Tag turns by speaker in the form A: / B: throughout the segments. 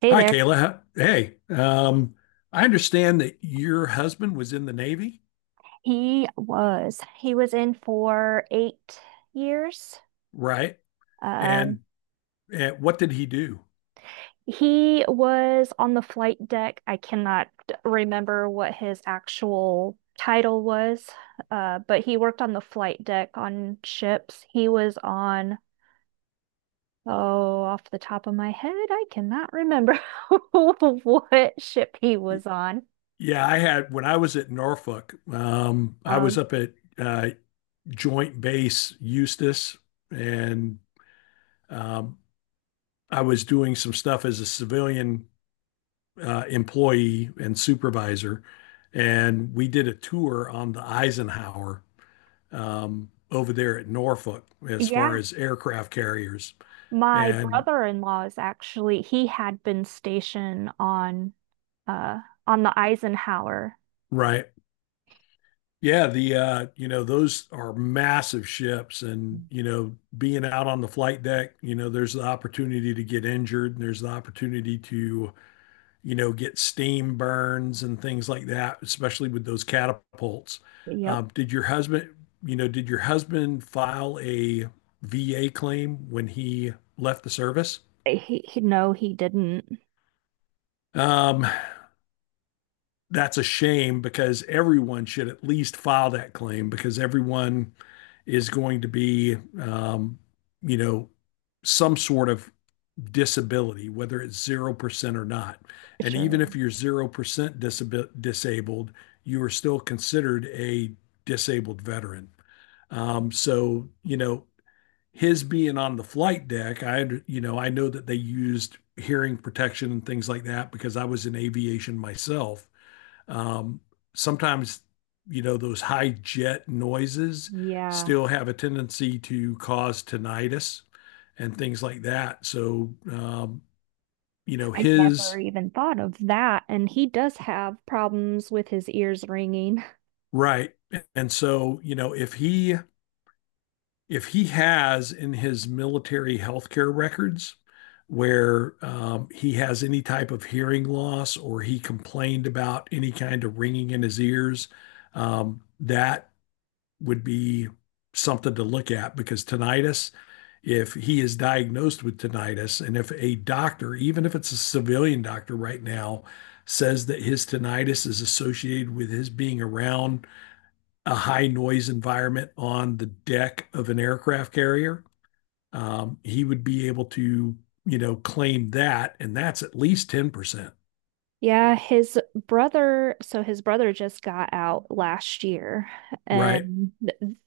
A: Hey
B: Hi,
A: there.
B: Kayla. Hey, I understand that your husband was in the Navy,
A: He was. He was in for 8 years.
B: right?
A: Uh,
B: And, and what did he do?
A: he was on the flight deck. I cannot remember what his actual title was, but he worked on the flight deck on ships. He was on, oh, off the top of my head, I cannot remember what ship he
B: Y-
A: was on.
B: Yeah, I had when I was at Norfolk, I was
A: Um,
B: up at Joint Base Eustis, and um, I was doing some stuff as a civilian employee and supervisor, and we did a tour on the Eisenhower over there at Norfolk as
A: yeah,
B: far as aircraft carriers.
A: my
B: And
A: brother-in-law is actually, he had been stationed on. uh on the Eisenhower.
B: Right. Yeah, the those are massive ships and, being out on the flight deck, there's the opportunity to get injured and there's the opportunity to get steam burns and things like that, especially with those catapults.
A: Yep.
B: Did your husband, did your husband file a VA claim when he left the service?
A: He, no, he didn't.
B: Um, that's a shame because everyone should at least file that claim because everyone is going to be, you know, some sort of disability, whether it's 0% or not. And even
A: Sure.
B: if you're 0% disabled, you are still considered a disabled veteran. So, his being on the flight deck, I know that they used hearing protection and things like that because I was in aviation myself. Um, sometimes, those high jet noises
A: Yeah.
B: still have a tendency to cause tinnitus and things like that. So. You know,
A: I never
B: his
A: even thought of that. And he does have problems with his ears ringing.
B: Right. And so, if he has in his military healthcare records where he has any type of hearing loss or he complained about any kind of ringing in his ears, that would be something to look at because tinnitus, if he is diagnosed with tinnitus, and if a doctor, even if it's a civilian doctor right now, says that his tinnitus is associated with his being around a high noise environment on the deck of an aircraft carrier, he would be able to, claim that. And that's at least 10%.
A: Yeah, so his brother just got out last year,
B: Right.
A: and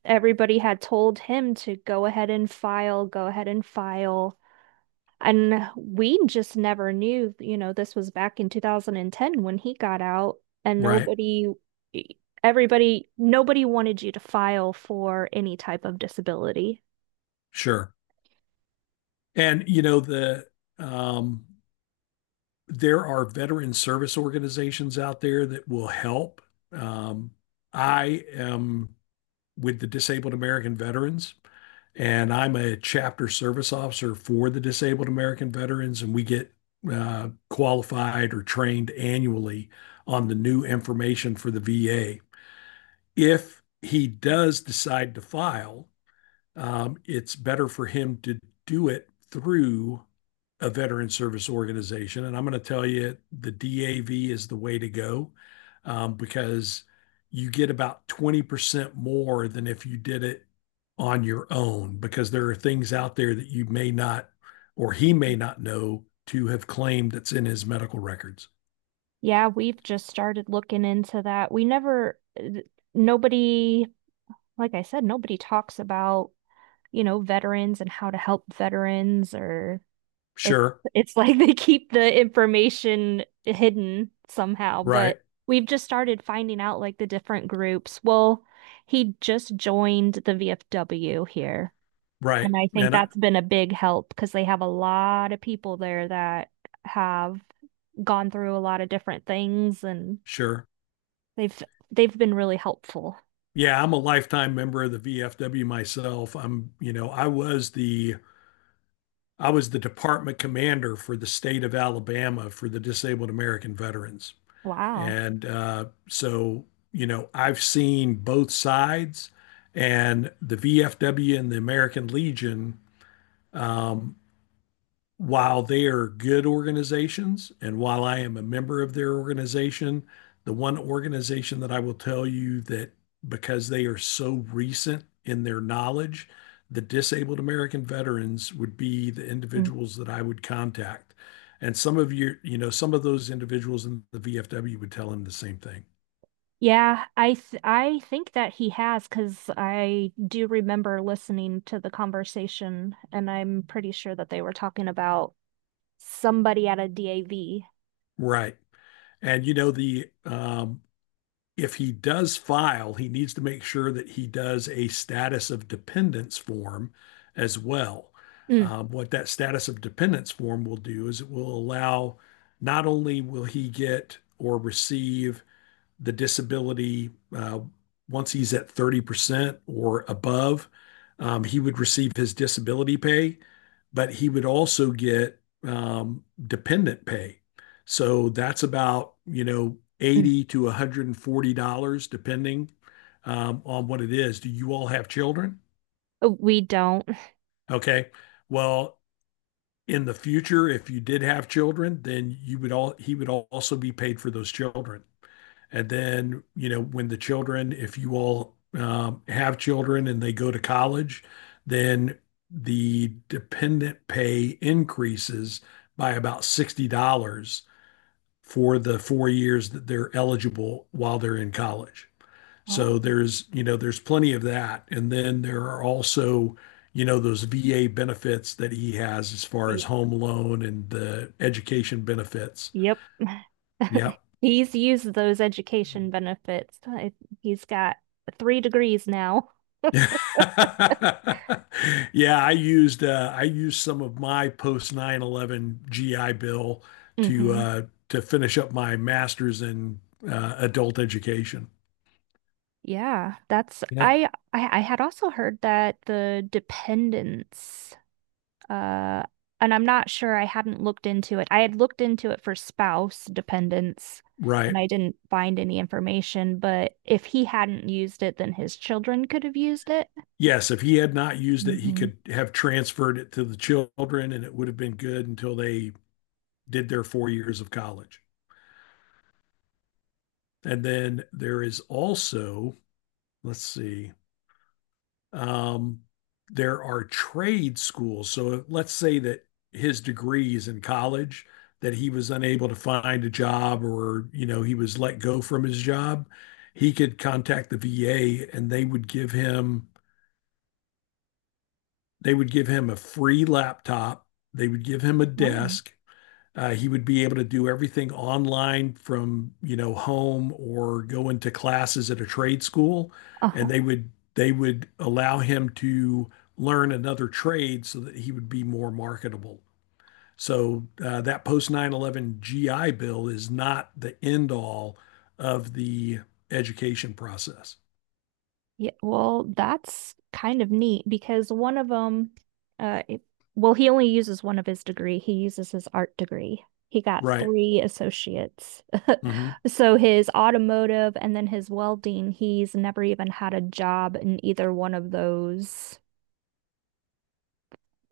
A: everybody had told him to go ahead and file, go ahead and file. And we just never knew, this was back in 2010 when he got out, and
B: Right.
A: e, nobody wanted you to file for any type of disability.
B: Sure. And, um, there are veteran service organizations out there that will help. Um, I am with the Disabled American Veterans, and I'm a chapter service officer for the Disabled American Veterans, and we get qualified or trained annually on the new information for the VA. If he does decide to file, it's better for him to do it through a veteran service organization. And I'm going to tell you the DAV is the way to go because you get about 20% more than if you did it on your own, because there are things out there that you may not or he may not know to have claimed that's in his medical records.
A: Yeah, we've just started looking into that. We never, th- Nobody, like I said, nobody talks about veterans and how to help veterans or. It's
B: Sure.
A: it's like they keep the information hidden somehow, but
B: Right.
A: we've just started finding out like the different groups. Well, he just joined the VFW here,
B: Right.
A: and I think that's been a big help because they have a lot of people there that have gone through a lot of different things and
B: Sure.
A: they've they've been really helpful.
B: Yeah, I'm a lifetime member of the VFW myself. I was the department commander for the state of Alabama for the disabled American veterans.
A: Wow.
B: And so, I've seen both sides and the VFW and the American Legion um, while they are good organizations and while I am a member of their organization, the one organization that I will tell you that because they are so recent in their knowledge, the disabled American veterans would be the individuals that I would contact. And some of you, you know, some of those individuals in the VFW would tell him the same thing.
A: Yeah, I think that he has because I do remember listening to the conversation, and I'm pretty sure that they were talking about somebody at a DAV.
B: Right. And, you know, the if he does file, he needs to make sure that he does a status of dependence form as well.
A: Mm.
B: What that status of dependence form will do is it will allow, not only will he get or receive the disability uh, once he's at 30% or above, he would receive his disability pay, but he would also get dependent pay. So that's about,
A: Mm.
B: 80 to $140, depending on what it is. Do you all have children?
A: Oh, we don't.
B: Okay. Well, in the future, if you did have children, then he would also be paid for those children. And then, when the children, if you all have children and they go to college, then the dependent pay increases by about $60 for the 4 years that they're eligible while they're in college. So
A: Oh,
B: there's plenty of that. And then there are also, those VA benefits that he has as far as
A: yeah.
B: home loan and the education benefits.
A: Yep.
B: Yeah.
A: He's used those education benefits. He's got three degrees now.
B: Yeah, I used some of my post 9/11 GI Bill to
A: Hmm.
B: uh, to finish up my master's in adult education.
A: Yeah, that's
B: Yep,
A: I had also heard that the dependents. Uh, and I'm not sure I hadn't looked into it. I had looked into it for spouse dependents and
B: right.
A: I didn't find any information, but if he hadn't used it, then his children could have used it.
B: Yes, if he had not used it, he
A: Hmm.
B: could have transferred it to the children, and it would have been good until they did their 4 years of college. And then there is also, let's see. Um, there are trade schools. So let's say that his degree is in college, that he was unable to find a job or he was let go from his job, he could contact the VA and they would give him a free laptop, they would give him a desk, he would be able to do everything online from home or go into classes at a trade school, and they
A: Oh.
B: would they would allow him to learn another trade so that he would be more marketable. So that post 9/11 GI Bill is not the end all of the education process,
A: Yeah, well, that's kind of neat because one of them, uh, it, well, he only uses one of his degree. He uses his art degree. He got
B: right?
A: three associates.
B: Hmm.
A: So his automotive and then his welding, he's never even had a job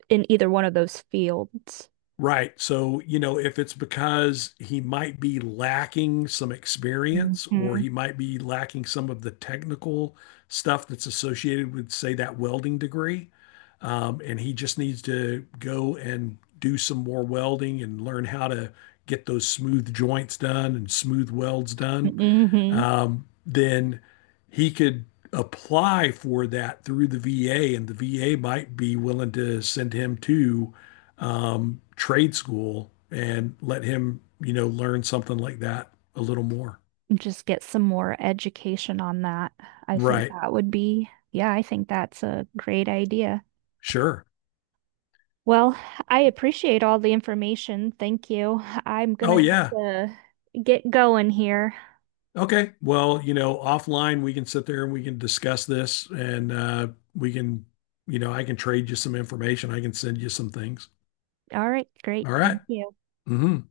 A: in either one of those fields.
B: Right. So, if it's because he might be lacking some experience or
A: Mm-hmm.
B: he might be lacking some of the technical stuff that's associated with, say, that welding degree, and he just needs to go and do some more welding and learn how to get those smooth joints done and smooth welds done,
A: Hmm.
B: then he could apply for that through the VA, and the VA might be willing to send him to trade school and let him, learn something like that a little more.
A: Just get some more education on that. I think
B: Right.
A: that would be, yeah, I think that's a great idea.
B: Sure.
A: Well, I appreciate all the information. Thank you. I'm gonna
B: Oh,
A: have
B: yeah.
A: to get going here.
B: Okay. Well, offline, we can sit there and we can discuss this and we can, you know, I can trade you some information. I can send you some things.
A: All right, great.
B: All
A: Thank
B: right.
A: you.
B: Mm-hmm.